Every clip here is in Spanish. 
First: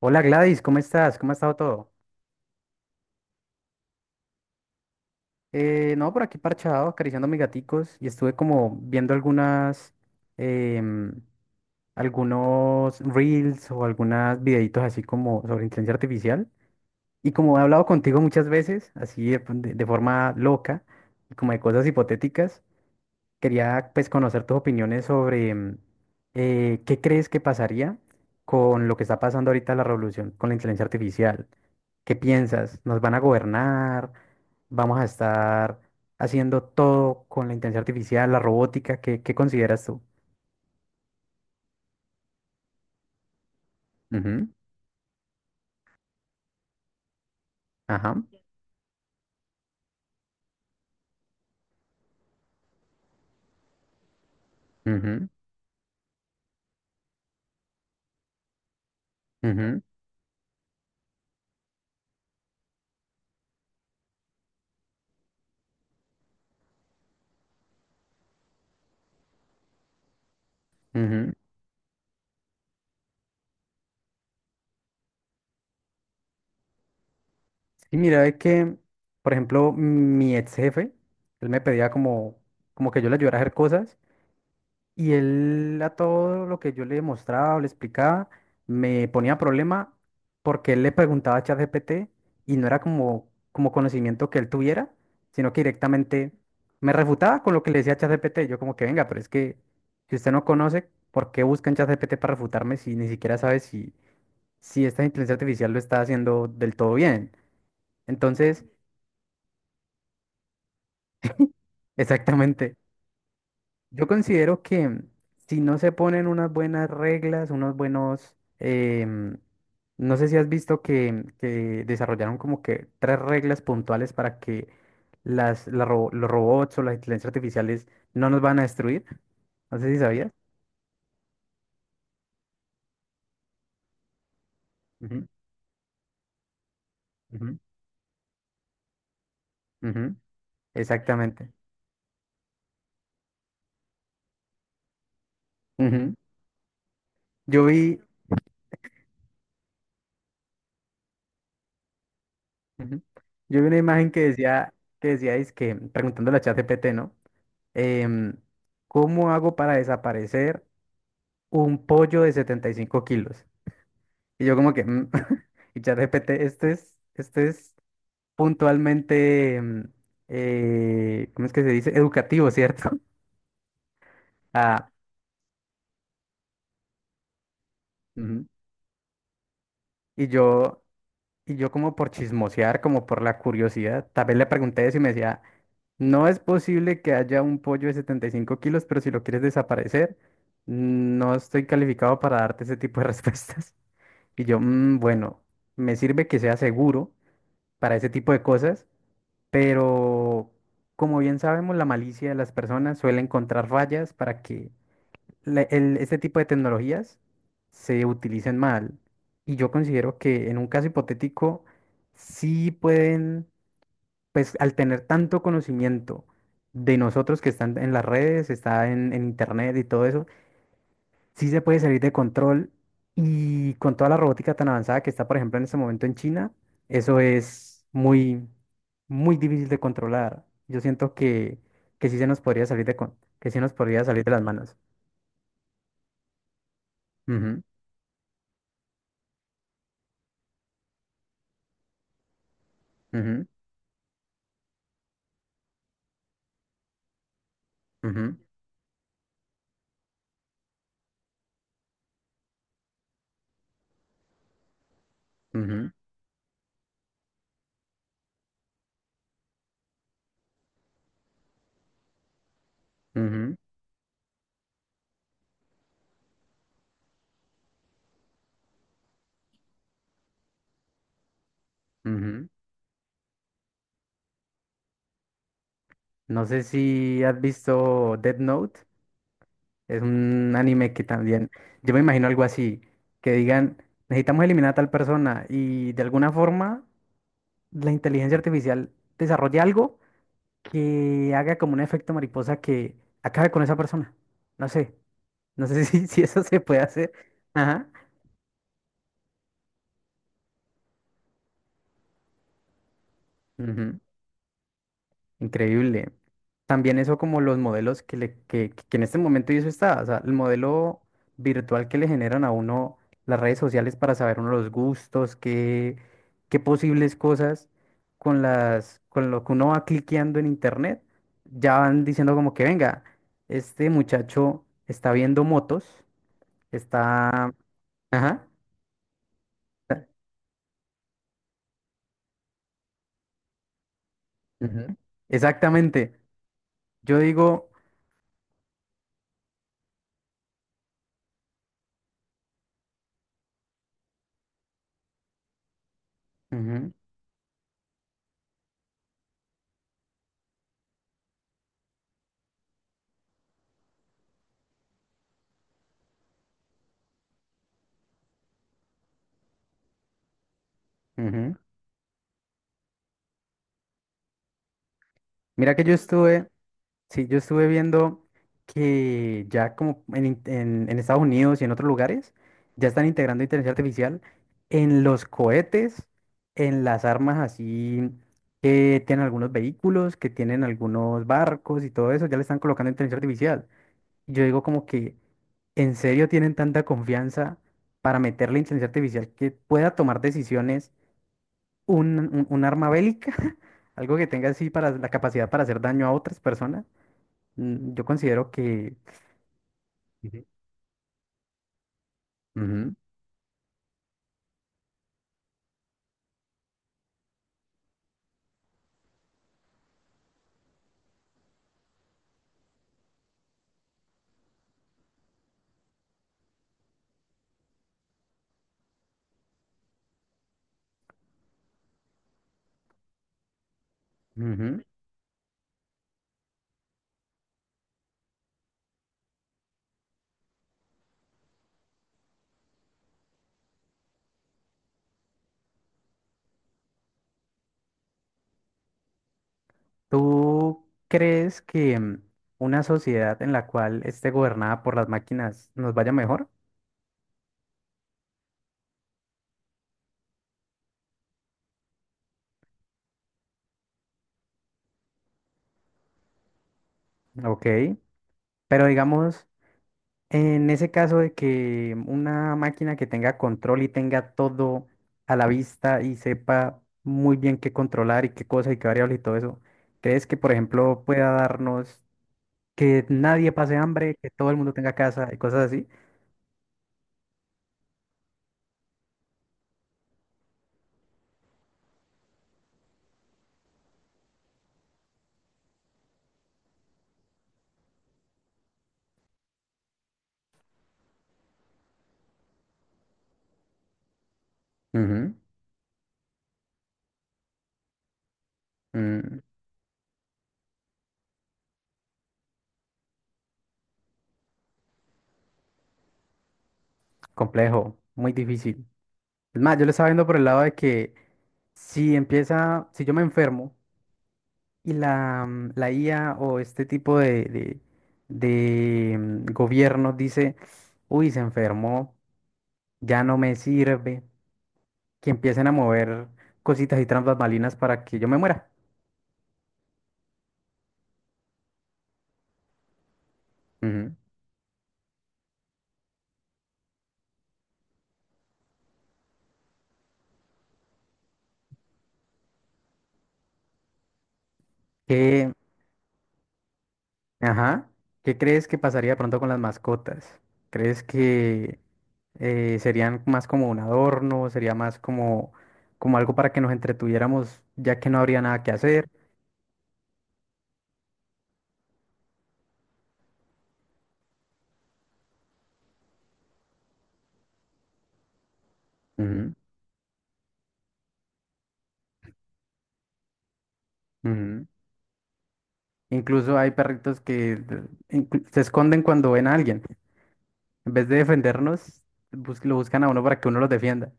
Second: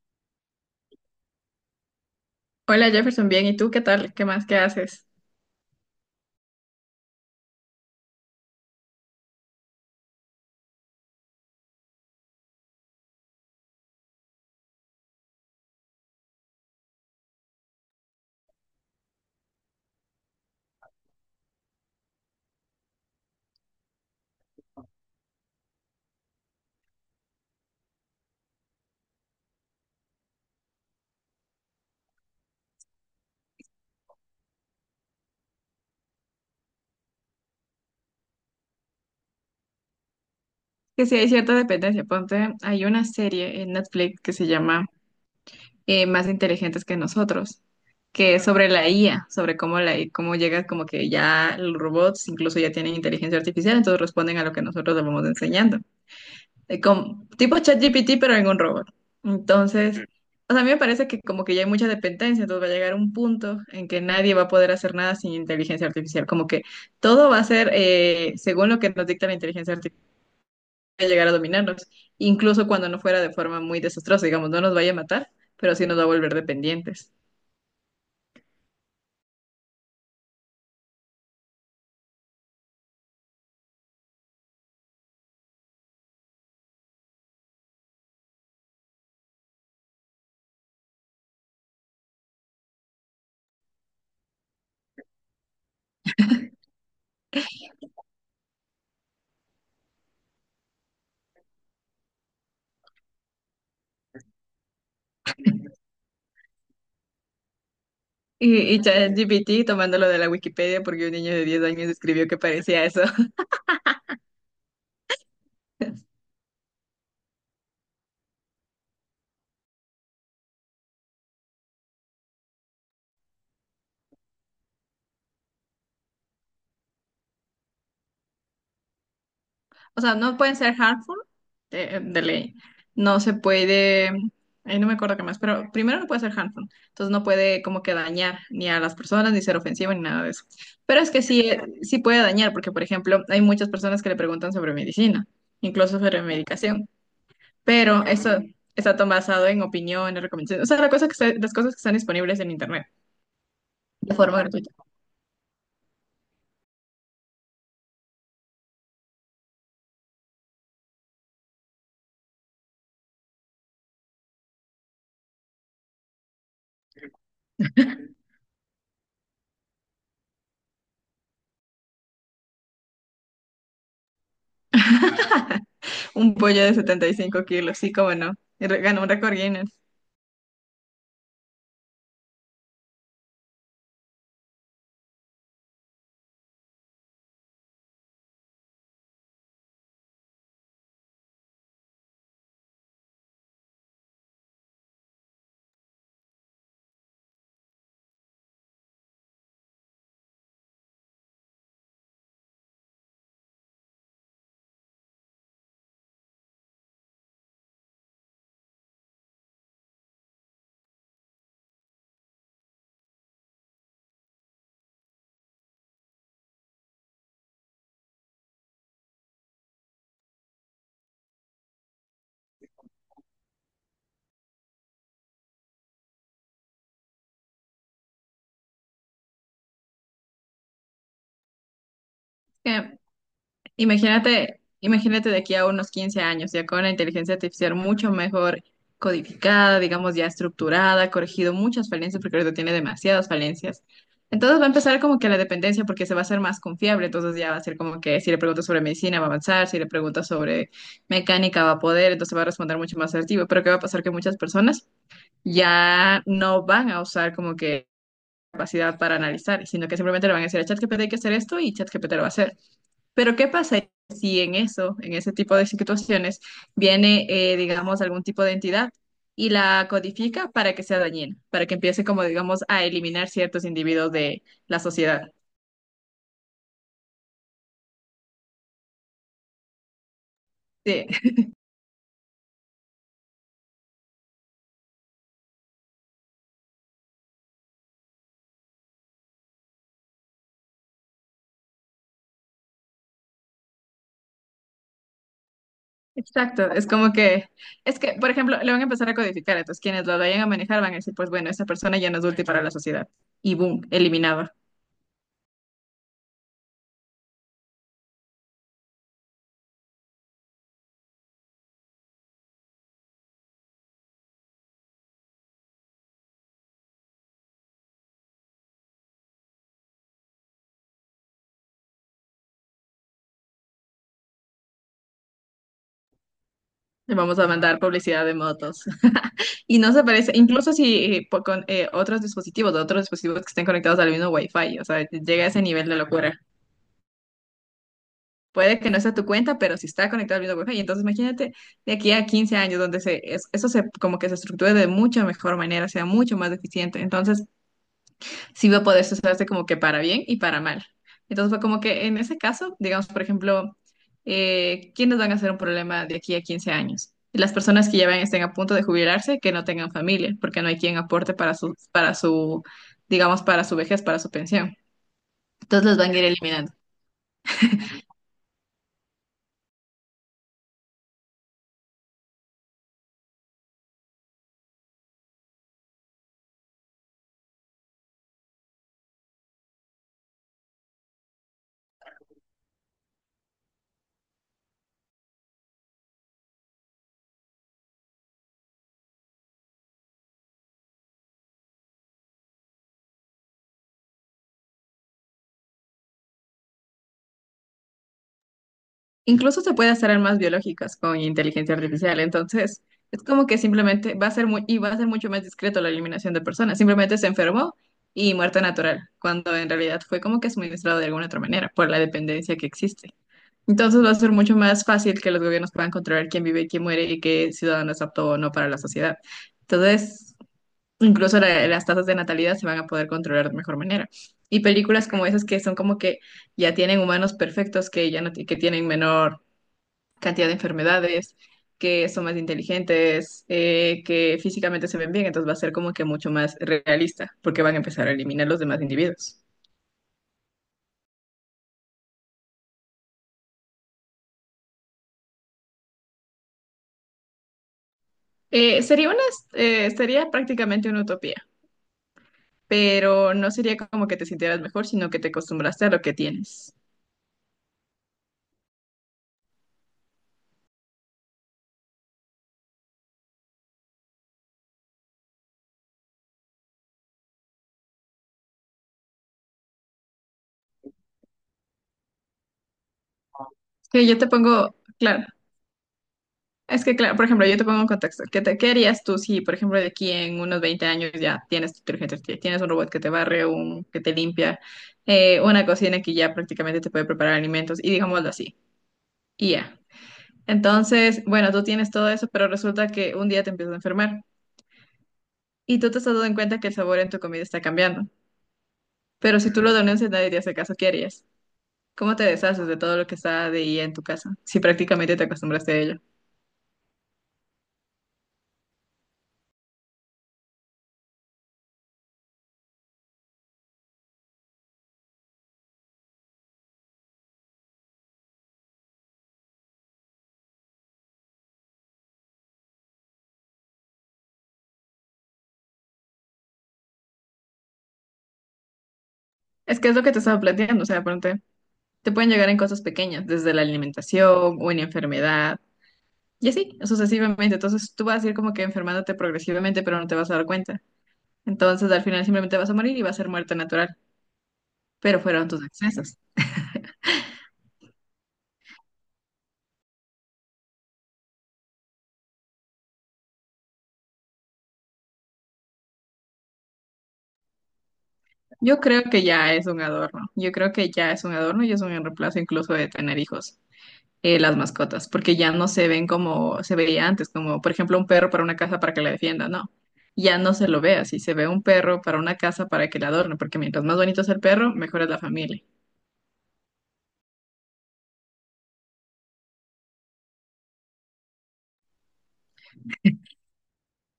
Hola Gladys, ¿cómo estás? ¿Cómo ha estado todo? Hola Jefferson, bien, ¿y tú qué tal? ¿Qué más? ¿Qué haces? No, por aquí parchado, acariciando a mis gaticos y estuve como viendo algunas, em, algunos reels o algunos videitos así como sobre inteligencia artificial. Y como he hablado contigo muchas veces, así de forma loca, como de cosas hipotéticas, quería pues conocer tus opiniones sobre qué crees que pasaría con lo que está pasando ahorita la revolución con la inteligencia artificial. ¿Qué piensas? ¿Nos van a gobernar? ¿Vamos a estar haciendo todo con la inteligencia artificial, la robótica? ¿Qué consideras tú? Que sí hay cierta dependencia. Ponte, hay una serie en Netflix que se Ujú. llama Más inteligentes que nosotros, Ajá. que es sobre la IA, sobre cómo cómo llega como que ya los robots incluso ya tienen inteligencia artificial, entonces responden a lo que nosotros les vamos Ujú, enseñando. Tipo ChatGPT, pero en un robot. ujú, Entonces, o sea, a mí me parece que como que ya hay mucha dependencia, entonces va a llegar un punto en que nadie va a poder hacer nada sin inteligencia artificial, como que todo va a ser según lo que nos dicta la inteligencia artificial, va a llegar ujú. a dominarnos, incluso cuando no fuera de forma muy desastrosa, digamos, no nos vaya a matar, pero sí nos va a volver dependientes. Y mira, es que, por ejemplo, mi ex jefe, él me pedía como, como que yo le ayudara a hacer cosas. Y él a todo lo que yo le mostraba o le explicaba me ponía problema porque él le preguntaba a ChatGPT y no era como, como conocimiento que él tuviera, sino que directamente me refutaba con lo que le decía ChatGPT. Yo como que venga, pero es que si usted no conoce, ¿por qué busca en ChatGPT para refutarme si ni siquiera sabe si, si esta inteligencia artificial lo está haciendo del todo bien? Y, Entonces, y ChatGPT tomándolo de la Wikipedia porque un niño de 10 años escribió que exactamente. parecía eso. Yo considero que si no se ponen unas buenas reglas, unos buenos, no sé si has visto que desarrollaron como que tres reglas puntuales para que los robots o las inteligencias artificiales no nos van a destruir. No sé si O sea, sabías. no pueden ser harmful de ley. No se puede, ahí no me acuerdo qué Ujú, más, pero primero no puede ser harmful. Entonces no ujú, puede como que dañar ni a las personas, ni ser ofensivo, ni ujú. nada de eso. Pero es que sí, Exactamente. Sí puede dañar, porque por ejemplo, hay muchas personas que le preguntan sobre medicina, incluso Ujú. sobre medicación. Yo vi, Pero eso está todo basado en opiniones, recomendaciones. O sea, la cosa que está- las cosas que están disponibles en internet ujú. Yo vi una imagen de forma gratuita. Que decía, es que preguntándole a ChatGPT, ¿no? Em, ¿Cómo hago para desaparecer un pollo de 75 kilos? Y yo como que, mm, y ChatGPT, esto es puntualmente, ¿cómo es que se dice? Educativo, ¿cierto? Ah, Un pollo de 75 kilos, sí, cómo no. ujú. Ganó un récord Guinness. Y yo, y yo como por chismosear, como por la curiosidad, tal vez le pregunté eso y me decía, no es posible que haya un pollo de 75 kilos, pero si lo quieres desaparecer, no estoy calificado para darte ese tipo de respuestas. Y yo, "Mm, bueno, me sirve que sea seguro para ese tipo de cosas. Pero como bien sabemos, la malicia de las personas suele encontrar fallas para que este tipo de tecnologías se utilicen mal. Y yo considero que en un caso hipotético, sí pueden, pues al tener tanto conocimiento de nosotros que están en las redes, está en internet y todo eso, sí se puede salir de control y con toda la robótica tan avanzada que está, por ejemplo, en este momento en China, eso es muy, muy difícil de controlar. Yo siento que sí se nos podría salir Eh, que sí nos podría salir de las Imagínate, manos. imagínate de aquí a unos 15 años, ya con la inteligencia Ujú, artificial mucho mejor codificada, digamos ya estructurada, corregido muchas falencias, porque ahorita tiene demasiadas ujú, falencias. Entonces va a empezar como que la dependencia, porque se va a hacer más confiable, entonces ya va a ser como que si ujú, le preguntas sobre medicina va a avanzar, si le preguntas sobre mecánica va a poder, entonces va a responder mucho más asertivo, pero ¿qué va a pasar? Que muchas personas ujú, ya no van a usar como que capacidad para analizar, sino que simplemente le van a decir a ChatGPT hay que hacer esto y ChatGPT lo va a hacer. Pero ¿qué ujú, pasa si en eso, en ese tipo de situaciones, viene, digamos, algún tipo de entidad y la codifica para que sea dañina, para que empiece como, ujú. digamos, a eliminar ciertos individuos de la sociedad? No sé si has visto Death Note, es un anime que Sí, también, yo me imagino algo así, que digan, necesitamos eliminar a tal persona y de alguna forma la inteligencia artificial desarrolle algo que haga como un efecto mariposa que acabe con esa persona. No sé, no sé si, si eso se exacto. puede Es hacer. como que, Ajá. es que, por ejemplo, le van a empezar a codificar, entonces quienes lo vayan a manejar van a decir, pues bueno, esa persona ya no es útil para la sociedad. Y boom, Ujú. eliminado. Increíble. También eso como los modelos que en este momento y eso está, o sea, el modelo virtual que le generan a uno las redes sociales para saber uno los gustos, qué, qué posibles cosas con las, con lo que uno va cliqueando en internet, ya van diciendo como que venga, este muchacho está viendo motos, Le vamos a está... mandar publicidad de Ajá. motos. Y no se parece, incluso si con otros dispositivos que estén conectados al mismo Wi-Fi, o Ujú. sea, llega a ese nivel de Exactamente. locura. Yo digo, Puede que no sea tu cuenta, pero si está conectado al mismo Wi-Fi, entonces imagínate de aquí a 15 años donde eso se como que se estructure de mucha mejor manera, sea mucho más eficiente. Entonces, sí va a poder usarse como que para bien y para mal. Entonces fue como que en ese caso, digamos, por ejemplo, ¿quiénes van a ser un problema de aquí a 15 años? Las personas que ya estén a punto de jubilarse, que no tengan familia, porque no hay quien ujú, aporte ujú. para su, digamos, para su vejez, para su pensión. Mira que Entonces yo los van a ir estuve... eliminando. Sí, yo estuve viendo que ya como en Estados Unidos y en otros lugares ya están integrando inteligencia artificial en los cohetes, en las armas así que tienen algunos vehículos, que tienen algunos barcos y todo eso, ya le están colocando inteligencia artificial. Y yo digo como que en serio tienen tanta confianza para meterle inteligencia artificial que pueda tomar decisiones un arma bélica, algo que tenga así para la capacidad para hacer daño a otras personas. Yo considero que... Incluso se puede hacer armas Ujú. biológicas con inteligencia artificial, entonces Ujú. es como que simplemente va a ser muy, y va a ser mucho más discreto la eliminación de personas, simplemente se enfermó y muerte natural, cuando en realidad fue como que suministrado de alguna otra manera por la dependencia que existe. Entonces va a ser mucho más fácil que los gobiernos puedan controlar quién vive y quién muere y qué ciudadano es apto o no para la sociedad. Entonces, incluso las tasas de natalidad se van a poder controlar de mejor manera. Y películas como esas que son como que ya tienen humanos perfectos que ya no ti- que tienen menor cantidad de enfermedades, que son más inteligentes, que físicamente se ven bien, entonces va a ser como que mucho más realista, porque van a empezar a eliminar los demás individuos. ¿Tú crees que una sociedad en la cual esté gobernada por las máquinas nos vaya mejor? Eh, sería una, sería prácticamente una utopía, pero no sería como que te sintieras mejor, sino que te acostumbraste a lo que tienes. Ok, pero digamos, en ese caso de que una máquina que tenga control y tenga todo a la vista y sepa muy bien qué controlar y qué cosa y qué variable y todo eso, ¿crees que, por ejemplo, pueda darnos que nadie pase Que hambre, yo te que todo el mundo pongo, tenga claro, casa y cosas así? Es que, claro, por ejemplo, yo te pongo en contexto. ¿Qué harías tú si, por ejemplo, de aquí en unos 20 años ya tienes tu inteligencia artificial, tienes un robot que te barre, un que te limpia, una cocina que ya prácticamente te puede preparar alimentos y digámoslo así, y ya. Entonces, bueno, tú tienes todo eso, pero resulta que un día te empiezas a enfermar Ujú, y tú te estás dando en cuenta que el sabor en tu comida está cambiando. mm. Pero si tú lo denuncias, nadie te hace caso, ¿qué harías? ¿Cómo te deshaces de todo lo que está de IA en tu casa si prácticamente te acostumbraste a ello? Complejo, muy difícil. Es más, yo lo estaba viendo por el lado de que si empieza, si yo me enfermo y la, la IA o este tipo de gobierno dice, uy, se enfermó, ya no me sirve, que empiecen a mover cositas y trampas balinas para que yo me muera. Es que es lo que te estaba planteando, o sea, pronto. Te pueden llegar en cosas pequeñas, desde la Ujú. alimentación, una enfermedad, y así, sucesivamente. Entonces tú vas a ir como que enfermándote progresivamente, pero no te vas a dar cuenta. Entonces al final simplemente vas a morir y va a ser muerte natural, pero fueron ¿Qué, tus excesos. Ajá. ¿Qué crees que pasaría de pronto con las mascotas? ¿Crees que serían más como un adorno? ¿Sería más como, como algo para que nos entretuviéramos ya que no habría nada que Yo creo hacer? que ya es un adorno, yo creo que ya es un adorno y es un reemplazo incluso de tener hijos, las mascotas, porque ya no se ven como se veía antes, como por ejemplo un perro para una casa para que la defienda, Ujú, no ya no se lo ve así. Se ve un perro para una casa para que la adorne, porque mientras más bonito es el ujú. perro, mejor es la familia. Incluso hay perritos que se esconden cuando ven a alguien. En vez de defendernos, lo buscan a uno para que uno los defienda.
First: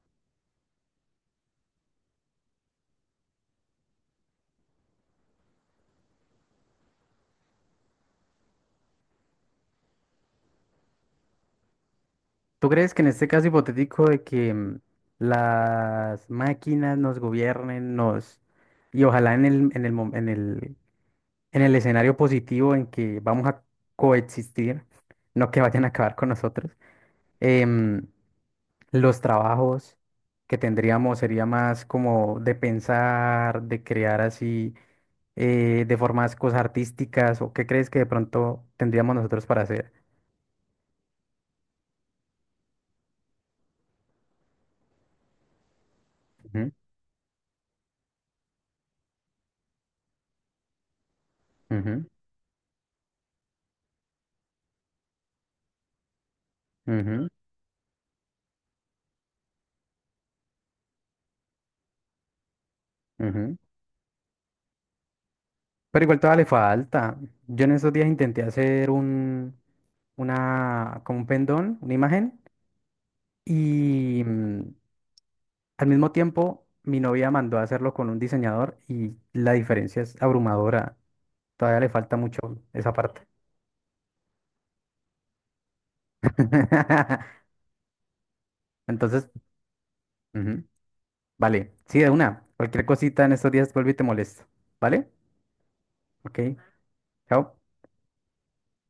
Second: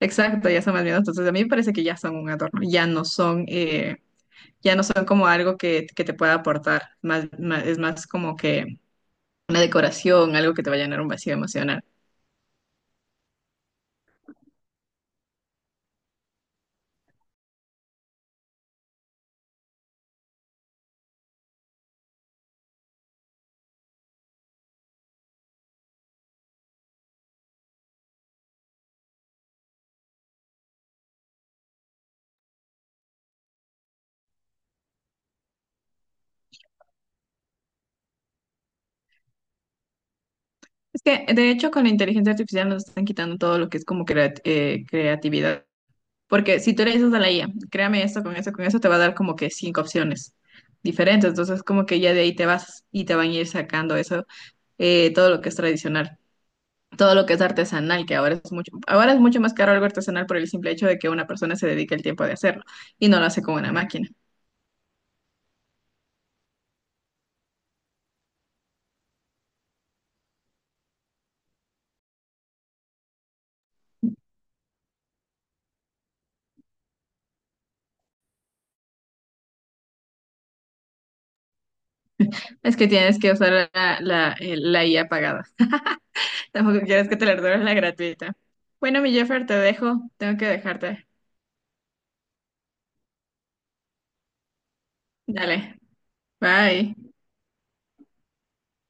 Exacto, ya son más miedos. Entonces, a mí me parece que ya son un adorno, ya no son como algo que te pueda aportar, es más como que una decoración, algo que te va a llenar un vacío emocional. ¿Tú crees que en este caso hipotético de que las máquinas nos gobiernen, nos... Y ojalá en el en el escenario positivo en que vamos a coexistir, no que vayan a acabar con nosotros, em, los trabajos que tendríamos sería más como de pensar, de crear así, de formas cosas artísticas, o qué crees que de pronto tendríamos nosotros para hacer. Es que, de hecho, con la inteligencia artificial nos están quitando todo lo que es como creatividad. Porque Ujú, si tú le dices a la IA, créame esto, con eso, te va a dar como que cinco opciones diferentes. Entonces, como que ujú, ya de ahí te vas y te van a ir sacando eso, todo lo que es tradicional. Todo lo ujú, que es artesanal, que ahora es mucho más caro algo artesanal por el simple hecho de que una persona se dedica el tiempo de hacerlo y no lo hace con ujú. una máquina. Pero igual todavía le falta. Yo en esos días intenté hacer como un pendón, una imagen. Y, mm, al mismo tiempo, mi novia mandó a hacerlo con un diseñador y la diferencia es abrumadora. Todavía le falta mucho Es que esa tienes parte. que usar la IA pagada. Tampoco quieres que te la den la gratuita. Bueno, mi Entonces, Jeffer, te dejo. Tengo que ujú, dejarte. vale. Sí, de una. Cualquier cosita en estos días vuelvo y te molesto. ¿Vale? Dale. Ok. Bye. Chao.